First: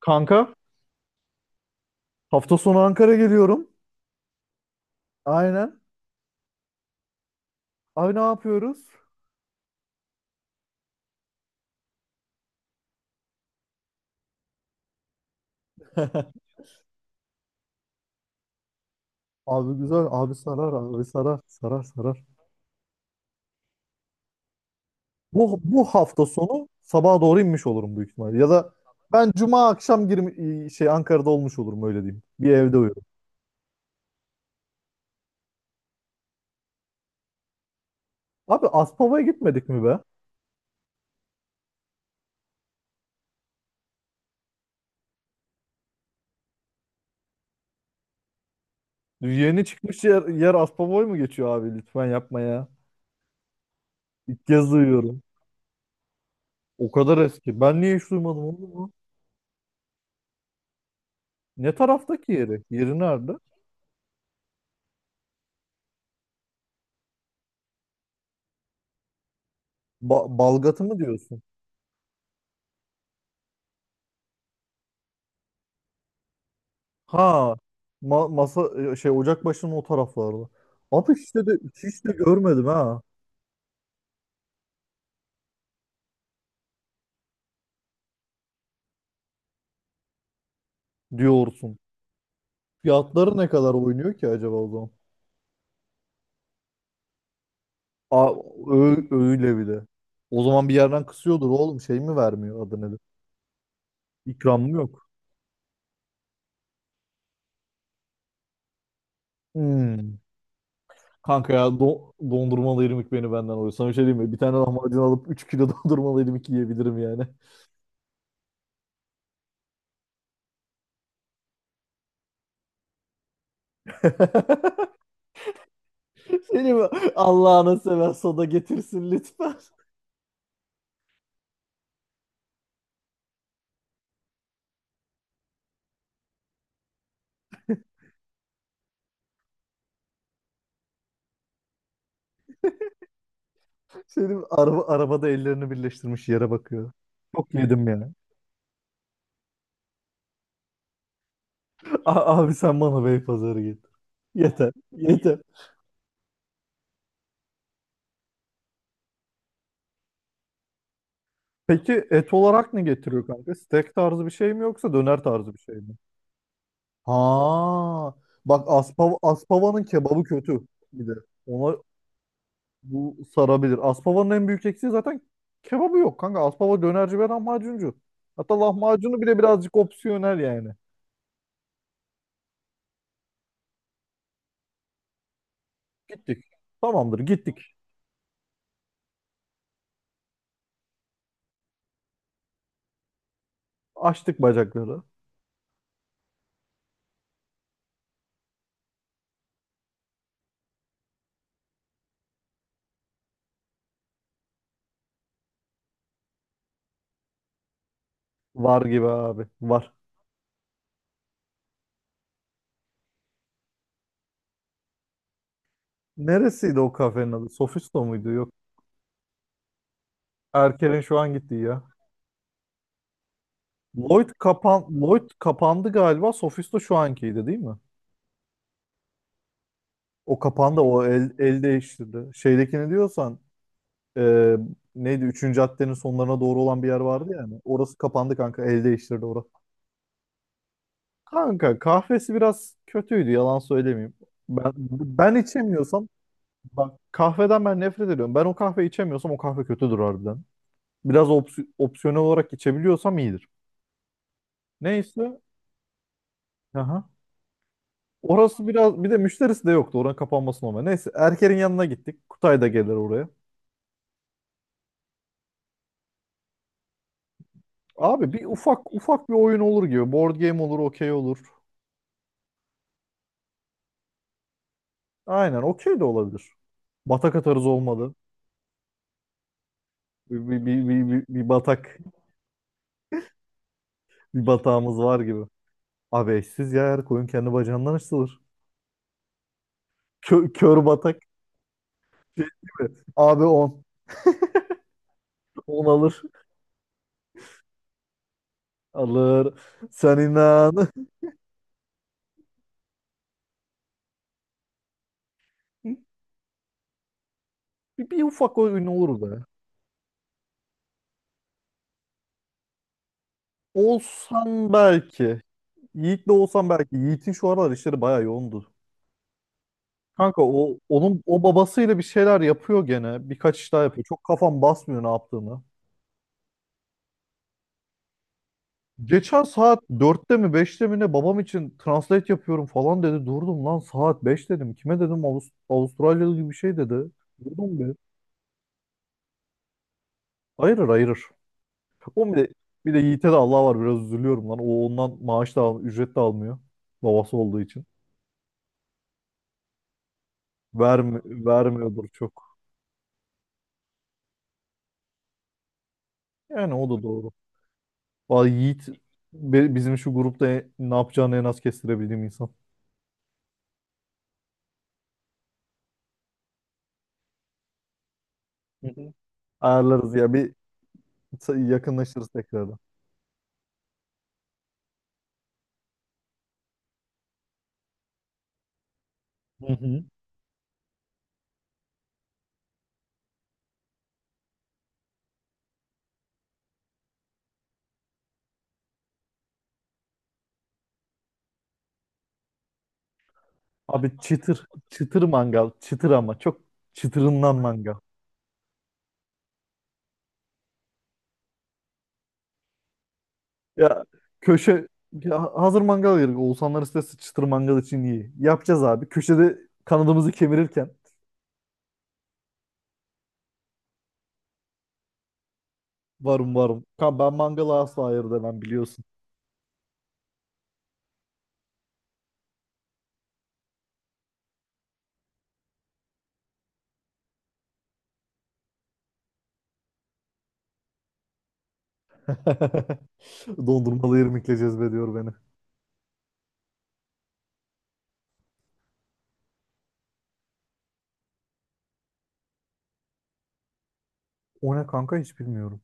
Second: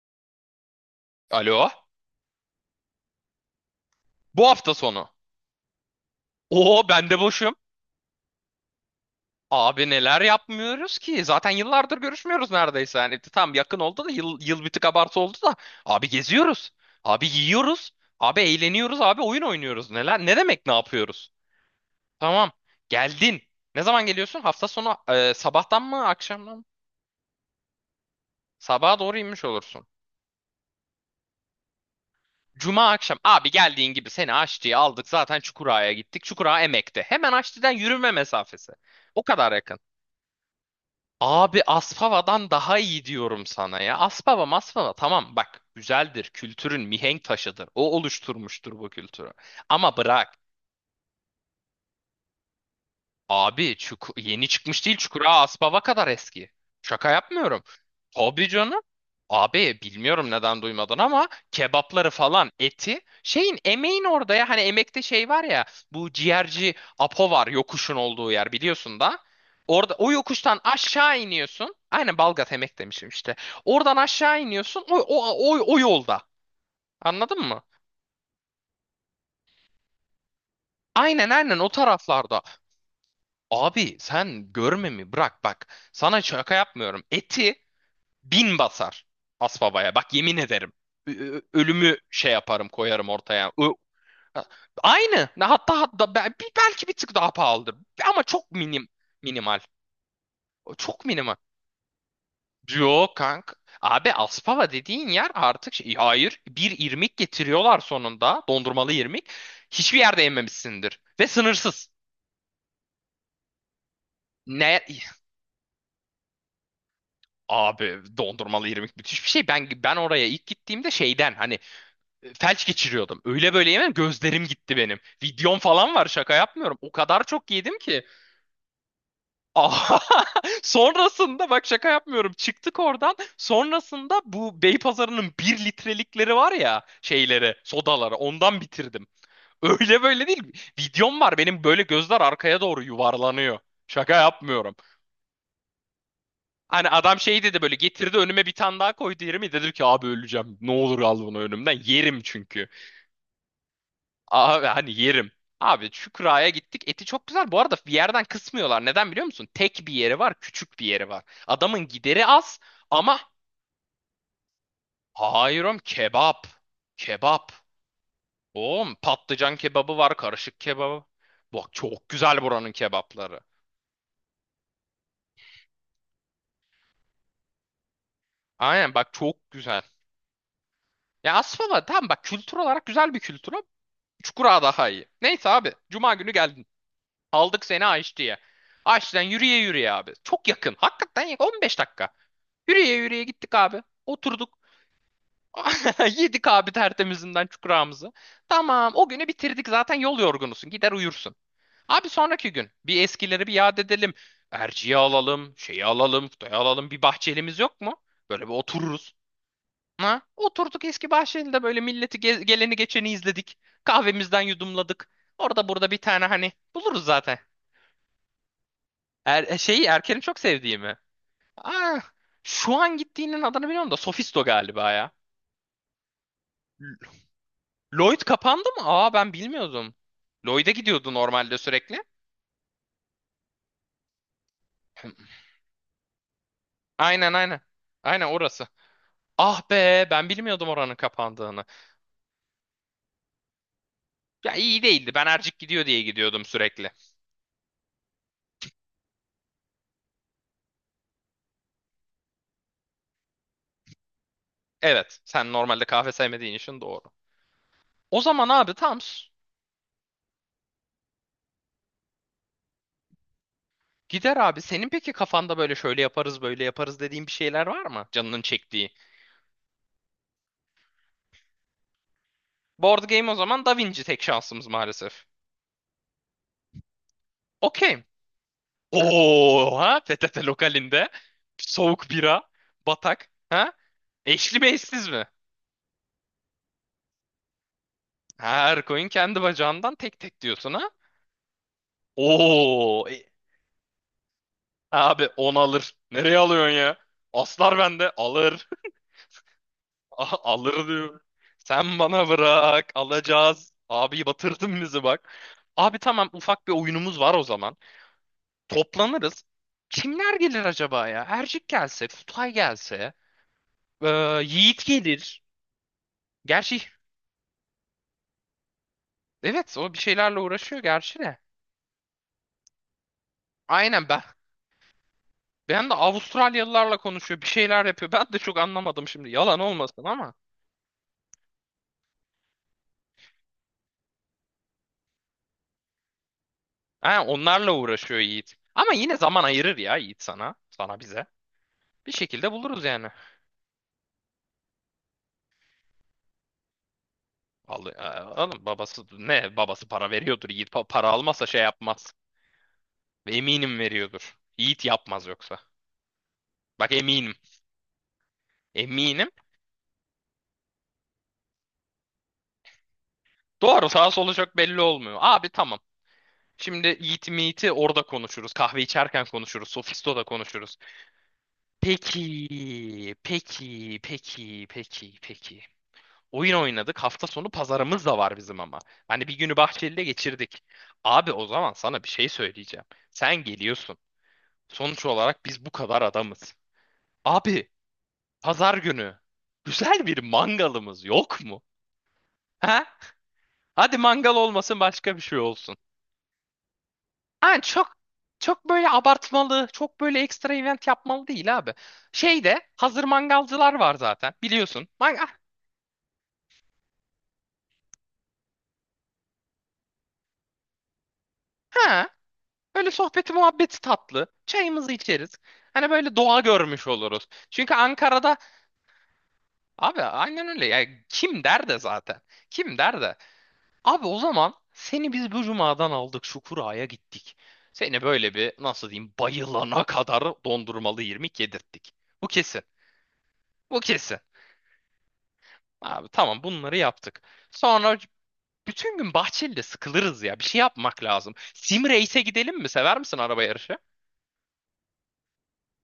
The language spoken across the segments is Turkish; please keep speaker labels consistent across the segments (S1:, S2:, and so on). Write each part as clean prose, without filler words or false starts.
S1: Kanka
S2: Alo?
S1: hafta sonu Ankara geliyorum.
S2: Bu hafta sonu.
S1: Aynen.
S2: Oo ben de boşum.
S1: Abi ne yapıyoruz?
S2: Abi neler yapmıyoruz ki? Zaten yıllardır görüşmüyoruz neredeyse. Yani tam yakın oldu da yıl, yıl bir tık abartı oldu da. Abi geziyoruz. Abi yiyoruz. Abi eğleniyoruz. Abi oyun
S1: Abi
S2: oynuyoruz.
S1: güzel.
S2: Neler?
S1: Abi
S2: Ne demek
S1: sarar.
S2: ne
S1: Abi
S2: yapıyoruz?
S1: sarar. Sarar sarar.
S2: Tamam. Geldin. Ne zaman geliyorsun? Hafta sonu
S1: Bu,
S2: sabahtan
S1: bu
S2: mı
S1: hafta
S2: akşamdan mı?
S1: sonu sabaha doğru inmiş olurum büyük ihtimalle. Ya da
S2: Sabaha doğru
S1: ben
S2: inmiş
S1: cuma
S2: olursun.
S1: akşam girmi, şey Ankara'da olmuş olurum öyle diyeyim. Bir evde
S2: Cuma
S1: uyurum.
S2: akşam. Abi geldiğin gibi seni Aşçı'ya aldık. Zaten Çukurağa'ya gittik. Çukurağa Emek'te. Hemen Aşçı'dan yürüme
S1: Abi
S2: mesafesi. O
S1: Aspava'ya
S2: kadar
S1: gitmedik
S2: yakın.
S1: mi be?
S2: Abi Aspava'dan daha iyi diyorum sana ya. Aspava, Maspava tamam bak güzeldir. Kültürün mihenk taşıdır. O oluşturmuştur bu kültürü.
S1: Yeni
S2: Ama
S1: çıkmış yer,
S2: bırak.
S1: yer Aspava'ya mı geçiyor abi? Lütfen yapma ya.
S2: Abi
S1: İlk
S2: yeni
S1: kez
S2: çıkmış değil,
S1: duyuyorum.
S2: Çukura Aspava kadar eski.
S1: O
S2: Şaka
S1: kadar eski.
S2: yapmıyorum.
S1: Ben niye hiç duymadım
S2: Tabii
S1: oğlum
S2: canım.
S1: mu?
S2: Abi bilmiyorum neden duymadın ama
S1: Ne
S2: kebapları
S1: taraftaki
S2: falan
S1: yeri? Yeri
S2: eti
S1: nerede?
S2: şeyin emeğin orada ya hani emekte şey var ya bu ciğerci Apo var yokuşun olduğu yer biliyorsun da. Orada o
S1: Ba-
S2: yokuştan
S1: Balgat'ı mı
S2: aşağı
S1: diyorsun?
S2: iniyorsun. Aynen Balgat emek demişim işte. Oradan aşağı iniyorsun o yolda. Anladın
S1: Ha,
S2: mı?
S1: masa, ocak başının o taraflarda. Ama
S2: Aynen
S1: hiç
S2: aynen o
S1: hiç de
S2: taraflarda.
S1: görmedim ha
S2: Abi sen görme mi bırak bak. Sana şaka yapmıyorum. Eti bin basar Asbaba'ya. Bak yemin ederim.
S1: diyorsun.
S2: Ölümü şey yaparım koyarım
S1: Fiyatları ne
S2: ortaya. Ö-
S1: kadar oynuyor ki acaba o zaman?
S2: Aynı. Ne, hatta, hatta belki bir tık daha pahalıdır. Ama
S1: Aa,
S2: çok
S1: öyle
S2: minimal.
S1: bir de. O zaman bir
S2: Çok
S1: yerden
S2: minimal.
S1: kısıyordur oğlum, şey mi vermiyor adı nedir?
S2: Yok kank. Abi
S1: İkram mı
S2: Aspava
S1: yok?
S2: dediğin yer artık şey, hayır bir irmik getiriyorlar sonunda, dondurmalı irmik. Hiçbir
S1: Hmm.
S2: yerde yememişsindir ve
S1: Kanka ya
S2: sınırsız.
S1: dondurmalı irmik beni benden alıyor. Sana bir şey diyeyim mi? Bir tane
S2: Ne?
S1: lahmacun alıp 3 kilo dondurmalı irmik yiyebilirim yani.
S2: Abi dondurmalı irmik müthiş bir şey. Ben oraya ilk gittiğimde şeyden hani felç geçiriyordum. Öyle böyle yemem, gözlerim gitti benim. Videom falan var, şaka
S1: Seni
S2: yapmıyorum.
S1: mi?
S2: O kadar çok yedim
S1: Allah'ını
S2: ki.
S1: sever soda getirsin lütfen.
S2: Aha! Sonrasında bak şaka yapmıyorum. Çıktık oradan. Sonrasında bu Beypazarı'nın bir litrelikleri var ya, şeyleri, sodaları, ondan bitirdim. Öyle böyle değil. Videom var benim, böyle gözler arkaya doğru yuvarlanıyor. Şaka
S1: Senin
S2: yapmıyorum.
S1: arabada ellerini birleştirmiş yere
S2: Hani
S1: bakıyor.
S2: adam şey
S1: Çok
S2: dedi, böyle
S1: yedim ya.
S2: getirdi önüme, bir tane daha koydu yerime, dedim ki abi öleceğim, ne olur al bunu önümden, yerim
S1: Abi
S2: çünkü.
S1: sen bana Beypazarı getir.
S2: Abi
S1: Yeter.
S2: hani yerim.
S1: Yeter.
S2: Abi Şükra'ya gittik, eti çok güzel bu arada, bir yerden kısmıyorlar, neden biliyor musun? Tek bir yeri var, küçük bir yeri var. Adamın
S1: Peki
S2: gideri
S1: et
S2: az
S1: olarak ne
S2: ama
S1: getiriyor kanka? Steak tarzı bir şey mi yoksa döner tarzı bir
S2: hayır
S1: şey
S2: oğlum,
S1: mi?
S2: kebap.
S1: Ha, bak
S2: Oğlum
S1: Aspava,
S2: patlıcan
S1: Aspava'nın
S2: kebabı var,
S1: kebabı kötü
S2: karışık kebabı.
S1: bir de.
S2: Bak
S1: Ona
S2: çok güzel buranın
S1: bu
S2: kebapları.
S1: sarabilir. Aspava'nın en büyük eksiği zaten kebabı yok kanka. Aspava dönerci ve lahmacuncu. Hatta
S2: Aynen bak
S1: lahmacunu bile
S2: çok
S1: birazcık
S2: güzel.
S1: opsiyonel yani.
S2: Ya aslında tamam bak, kültür olarak güzel bir kültür ama Çukura daha iyi. Neyse abi. Cuma günü
S1: Gittik.
S2: geldik.
S1: Tamamdır
S2: Aldık
S1: gittik.
S2: seni Aşçı'ya. Aşçı'dan yürüye yürüye abi. Çok yakın. Hakikaten yakın. 15 dakika. Yürüye yürüye gittik abi.
S1: Açtık
S2: Oturduk.
S1: bacakları.
S2: Yedik abi tertemizinden çukurağımızı. Tamam o günü bitirdik zaten, yol yorgunusun. Gider uyursun. Abi sonraki gün bir eskileri bir yad edelim. Erciye alalım, şeyi alalım, Kutay'ı alalım. Bir bahçelimiz yok mu? Böyle bir
S1: Var gibi
S2: otururuz.
S1: abi. Var.
S2: Ha? Oturduk eski bahçelinde böyle milleti geleni geçeni izledik. Kahvemizden yudumladık. Orada burada bir tane hani
S1: Neresiydi o
S2: buluruz
S1: kafenin
S2: zaten.
S1: adı? Sofisto muydu? Yok.
S2: Şeyi Erken'i çok sevdiğimi.
S1: Erker'in şu an gittiği ya.
S2: Ah, şu an gittiğinin adını biliyorum da Sofisto galiba ya.
S1: Lloyd kapandı galiba. Sofisto şu
S2: L-
S1: ankiydi değil mi?
S2: Lloyd kapandı mı? Aa ben bilmiyordum.
S1: O
S2: Lloyd'e
S1: kapandı. O
S2: gidiyordu
S1: el,
S2: normalde
S1: el
S2: sürekli.
S1: değiştirdi. Şeydekini diyorsan, e, neydi? Üçüncü caddenin sonlarına doğru olan bir yer vardı
S2: Aynen
S1: yani.
S2: aynen.
S1: Orası
S2: Aynen
S1: kapandı kanka.
S2: orası.
S1: El değiştirdi orası.
S2: Ah be, ben bilmiyordum oranın kapandığını.
S1: Kanka kahvesi biraz kötüydü. Yalan söylemeyeyim.
S2: Ya
S1: Ben,
S2: iyi değildi. Ben
S1: ben
S2: Ercik gidiyor diye
S1: içemiyorsam
S2: gidiyordum sürekli.
S1: bak, kahveden ben nefret ediyorum. Ben o kahve içemiyorsam o kahve kötüdür harbiden. Biraz opsiyonel olarak içebiliyorsam iyidir.
S2: Evet,
S1: Neyse.
S2: sen normalde kahve sevmediğin için doğru.
S1: Aha.
S2: O zaman
S1: Orası
S2: abi tamam.
S1: biraz bir de müşterisi de yoktu. Oranın kapanması normal. Neyse Erker'in yanına gittik. Kutay da gelir oraya.
S2: Gider abi. Senin peki kafanda böyle şöyle yaparız böyle yaparız dediğin bir şeyler var mı?
S1: Abi
S2: Canının
S1: bir
S2: çektiği.
S1: ufak ufak bir oyun olur gibi. Board game olur, okey olur.
S2: Board game o zaman, Da Vinci tek şansımız maalesef.
S1: Aynen okey de olabilir. Batak atarız
S2: Okeyim.
S1: olmadı.
S2: Oha, PTT
S1: Bir, bir, bir, bir,
S2: lokalinde
S1: bir, bir batak
S2: soğuk bira, batak. Ha?
S1: bir
S2: Eşli mi
S1: batağımız
S2: eşsiz
S1: var
S2: mi?
S1: gibi. Abi eşsiz ya her koyun kendi bacağından açılır.
S2: Her koyun kendi bacağından tek tek
S1: Kö,
S2: diyorsun
S1: kör
S2: ha?
S1: batak. Şey Değil mi?
S2: Oo e-
S1: Abi on
S2: abi 10
S1: on
S2: alır.
S1: alır.
S2: Nereye alıyorsun ya? Aslar bende alır.
S1: Alır. Sen inan.
S2: Alır diyor. Sen bana bırak, alacağız. Abi batırdın bizi bak. Abi tamam, ufak bir oyunumuz var o zaman.
S1: Bir ufak oyun olur be.
S2: Toplanırız. Kimler gelir acaba ya? Ercik gelse, Kutay gelse, ee,
S1: Olsan
S2: Yiğit
S1: belki.
S2: gelir.
S1: Yiğit'le olsan
S2: Gerçi
S1: belki. Yiğit'in şu aralar işleri bayağı yoğundu.
S2: evet, o bir şeylerle
S1: Kanka o
S2: uğraşıyor gerçi
S1: onun
S2: de.
S1: o babasıyla bir şeyler yapıyor gene. Birkaç iş daha yapıyor.
S2: Aynen ben.
S1: Çok kafam basmıyor ne yaptığını.
S2: Ben de Avustralyalılarla konuşuyor, bir şeyler yapıyor. Ben de çok anlamadım şimdi
S1: Geçen
S2: yalan
S1: saat
S2: olmasın ama.
S1: 4'te mi 5'te mi ne babam için translate yapıyorum falan dedi. Durdum lan saat 5 dedim. Kime dedim, Avustralyalı gibi bir şey dedi.
S2: Ha, onlarla
S1: Durdum bir.
S2: uğraşıyor Yiğit. Ama yine zaman ayırır ya Yiğit sana.
S1: Hayırır
S2: Sana,
S1: hayırır.
S2: bize. Bir
S1: O bir
S2: şekilde
S1: de,
S2: buluruz
S1: bir de
S2: yani.
S1: Yiğit'e de Allah var, biraz üzülüyorum lan. O ondan maaş da al, ücret de almıyor. Babası olduğu için.
S2: Al, alın babası ne babası, para veriyordur Yiğit. Para
S1: Vermi
S2: almazsa şey
S1: vermiyordur
S2: yapmaz.
S1: çok.
S2: Ve eminim veriyordur. Yiğit yapmaz yoksa.
S1: Yani o
S2: Bak
S1: da doğru.
S2: eminim.
S1: Vallahi Yiğit
S2: Eminim.
S1: bizim şu grupta ne yapacağını en az kestirebildiğim insan.
S2: Doğru, sağ solu çok belli olmuyor. Abi tamam. Şimdi Yiğit Meet'i orada konuşuruz. Kahve
S1: Hı hı.
S2: içerken konuşuruz.
S1: Ayarlarız
S2: Sofisto'da
S1: ya bir
S2: konuşuruz.
S1: yakınlaşırız tekrardan.
S2: Peki, peki, peki, peki, peki. Oyun oynadık. Hafta sonu pazarımız da var bizim ama. Hani bir günü
S1: Hı hı.
S2: Bahçeli'de geçirdik. Abi o zaman sana bir şey söyleyeceğim. Sen geliyorsun. Sonuç olarak biz bu kadar adamız. Abi, pazar günü güzel bir mangalımız yok mu? Ha? Hadi
S1: Abi
S2: mangal
S1: çıtır,
S2: olmasın, başka bir
S1: çıtır
S2: şey
S1: mangal,
S2: olsun.
S1: çıtır ama çok çıtırından
S2: Yani
S1: mangal.
S2: çok böyle abartmalı, çok böyle ekstra event yapmalı değil abi. Şeyde hazır mangalcılar var
S1: Ya
S2: zaten
S1: köşe,
S2: biliyorsun. Mangal,
S1: ya hazır mangal yedik. Oğuzhanlar istese çıtır mangal için iyi. Yapacağız abi. Köşede kanadımızı kemirirken
S2: ha, böyle sohbeti muhabbeti tatlı. Çayımızı içeriz. Hani böyle doğa
S1: varım varım.
S2: görmüş
S1: Ka-
S2: oluruz.
S1: Ben
S2: Çünkü
S1: mangala asla hayır
S2: Ankara'da
S1: demem biliyorsun.
S2: abi aynen öyle. Yani kim der de zaten. Kim der de. Abi o zaman seni biz bu cumadan aldık, Şukura'ya gittik. Seni böyle bir, nasıl diyeyim, bayılana kadar dondurmalı irmik yedirttik. Bu kesin. Bu
S1: Dondurmalı
S2: kesin.
S1: irmikleyeceğiz be diyor beni.
S2: Abi tamam, bunları yaptık. Sonra bütün gün Bahçeli'de sıkılırız ya. Bir şey yapmak lazım. Sim Race'e gidelim mi? Sever misin araba yarışı?
S1: O ne kanka hiç bilmiyorum.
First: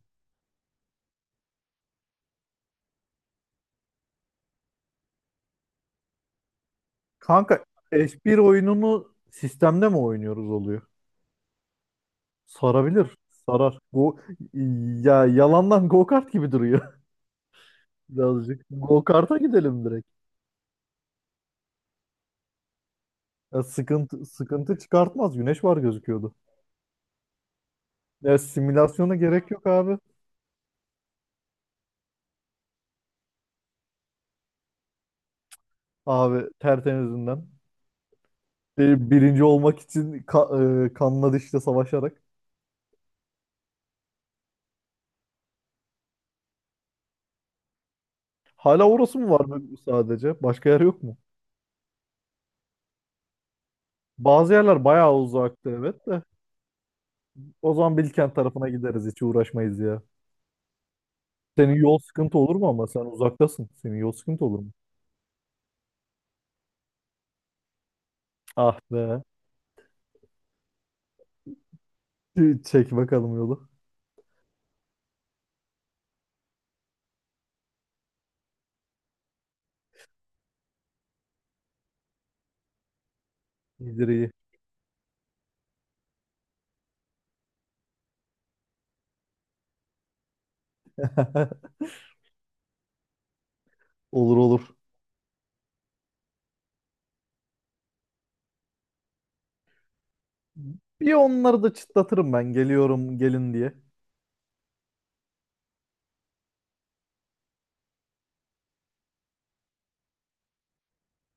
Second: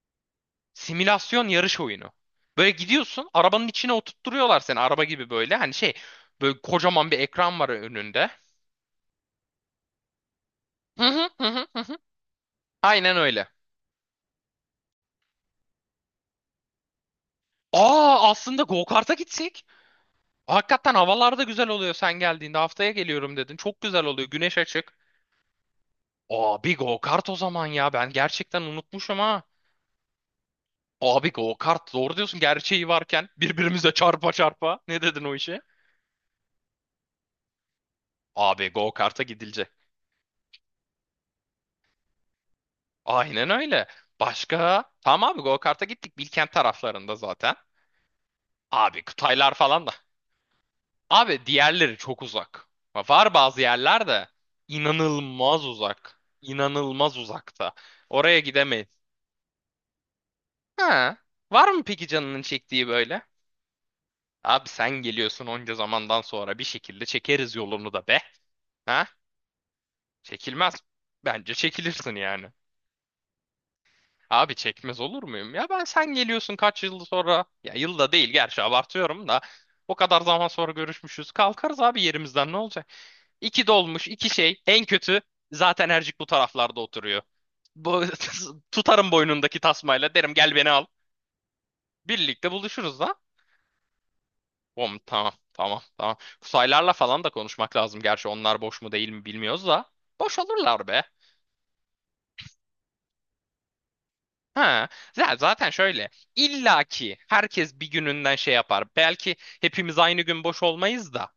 S2: Simülasyon yarış oyunu. Böyle gidiyorsun, arabanın içine oturtturuyorlar seni, araba gibi böyle. Hani şey, böyle kocaman bir ekran
S1: Kanka
S2: var önünde.
S1: F1 oyununu sistemde mi oynuyoruz oluyor?
S2: Hı hı.
S1: Sarabilir.
S2: Aynen öyle.
S1: Sarar. Ya yalandan go-kart gibi duruyor
S2: Aa,
S1: birazcık.
S2: aslında go-kart'a
S1: Go-kart'a
S2: gitsek.
S1: gidelim direkt.
S2: Hakikaten havalar da güzel oluyor sen geldiğinde. Haftaya geliyorum dedin.
S1: Ya
S2: Çok güzel
S1: sıkıntı
S2: oluyor. Güneş
S1: sıkıntı
S2: açık.
S1: çıkartmaz. Güneş var gözüküyordu.
S2: Aa, bir go-kart o zaman ya. Ben
S1: Ya
S2: gerçekten
S1: simülasyona
S2: unutmuşum ha.
S1: gerek yok abi.
S2: Abi go kart doğru diyorsun, gerçeği varken birbirimize çarpa çarpa. Ne dedin o işe?
S1: Abi tertemizinden.
S2: Abi go
S1: Bir-
S2: karta
S1: Birinci
S2: gidilecek.
S1: olmak için kanla dişle savaşarak.
S2: Aynen öyle. Başka? Tamam abi, go karta gittik Bilkent taraflarında zaten.
S1: Hala
S2: Abi
S1: orası mı var
S2: Kıtaylar
S1: böyle
S2: falan da.
S1: sadece? Başka yer yok mu?
S2: Abi diğerleri çok uzak. Var bazı yerler de
S1: Bazı yerler bayağı
S2: inanılmaz
S1: uzakta evet
S2: uzak.
S1: de.
S2: İnanılmaz uzakta.
S1: O zaman Bilkent
S2: Oraya
S1: tarafına
S2: gidemeyiz.
S1: gideriz. Hiç uğraşmayız ya.
S2: Ha, var
S1: Senin
S2: mı
S1: yol
S2: peki
S1: sıkıntı
S2: canının
S1: olur mu ama
S2: çektiği
S1: sen
S2: böyle?
S1: uzaktasın. Senin yol sıkıntı olur
S2: Abi
S1: mu?
S2: sen geliyorsun onca zamandan sonra, bir şekilde çekeriz yolunu da be.
S1: Ah
S2: Ha?
S1: be.
S2: Çekilmez. Bence çekilirsin yani.
S1: Çek bakalım yolu.
S2: Abi çekmez olur muyum? Ya ben, sen geliyorsun kaç yıl sonra. Ya yılda değil gerçi, abartıyorum da. O kadar zaman sonra görüşmüşüz. Kalkarız abi yerimizden ne olacak? İki
S1: İyidir.
S2: dolmuş iki şey. En kötü zaten Ercik bu taraflarda oturuyor. Bu, tutarım boynundaki tasmayla, derim gel beni al. Birlikte buluşuruz da.
S1: Olur olur.
S2: Bom, tamam tamam tamam. Kusaylarla falan da konuşmak lazım. Gerçi onlar boş mu değil mi bilmiyoruz da. Boş olurlar be.
S1: Bir onları da çıtlatırım ben. Geliyorum gelin diye.
S2: Ha, ya zaten şöyle. İlla ki herkes bir gününden şey yapar. Belki hepimiz aynı gün boş olmayız da.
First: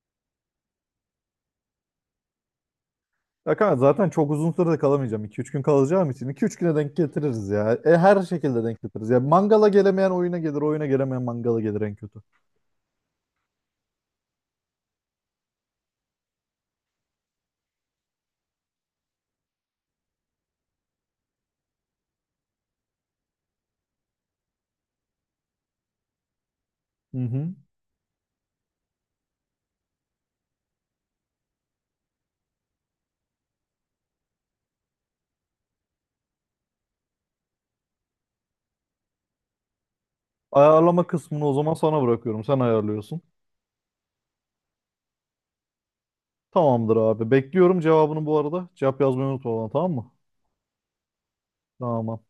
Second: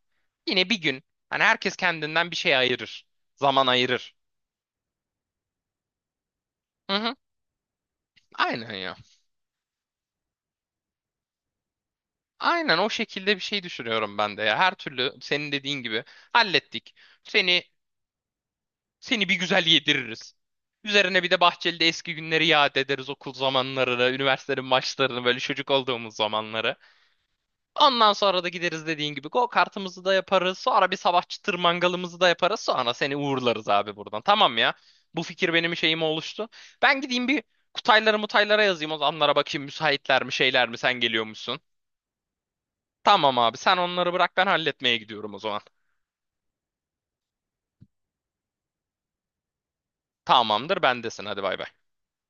S2: Yine bir gün. Hani herkes kendinden bir şey ayırır.
S1: Ya
S2: Zaman
S1: kanka zaten
S2: ayırır.
S1: çok uzun sürede kalamayacağım. 2 üç gün kalacağım için 2 üç güne denk
S2: Hı hı.
S1: getiririz ya. Her şekilde
S2: Aynen
S1: denk
S2: ya.
S1: getiririz. Ya mangala gelemeyen oyuna gelir, oyuna gelemeyen mangala gelir en kötü.
S2: Aynen o şekilde bir şey düşünüyorum ben de ya. Her türlü senin dediğin gibi hallettik. Seni seni bir güzel yediririz. Üzerine bir de Bahçeli'de eski günleri yad ederiz, okul zamanlarını, üniversitenin maçlarını, böyle çocuk olduğumuz zamanları.
S1: Hı hı.
S2: Ondan sonra da gideriz dediğin gibi, go kartımızı da yaparız. Sonra bir sabah çıtır mangalımızı da yaparız. Sonra seni uğurlarız abi buradan. Tamam ya. Bu fikir benim şeyime oluştu. Ben gideyim bir Kutaylara mutaylara yazayım. O zamanlara bakayım müsaitler mi, şeyler mi, sen
S1: Ayarlama kısmını o
S2: geliyormuşsun.
S1: zaman sana bırakıyorum. Sen ayarlıyorsun.
S2: Tamam abi, sen onları bırak, ben halletmeye gidiyorum o zaman.
S1: Tamamdır abi. Bekliyorum cevabını bu arada. Cevap yazmayı unutma bana, tamam mı?
S2: Tamamdır bendesin, hadi bay bay.
S1: Tamam.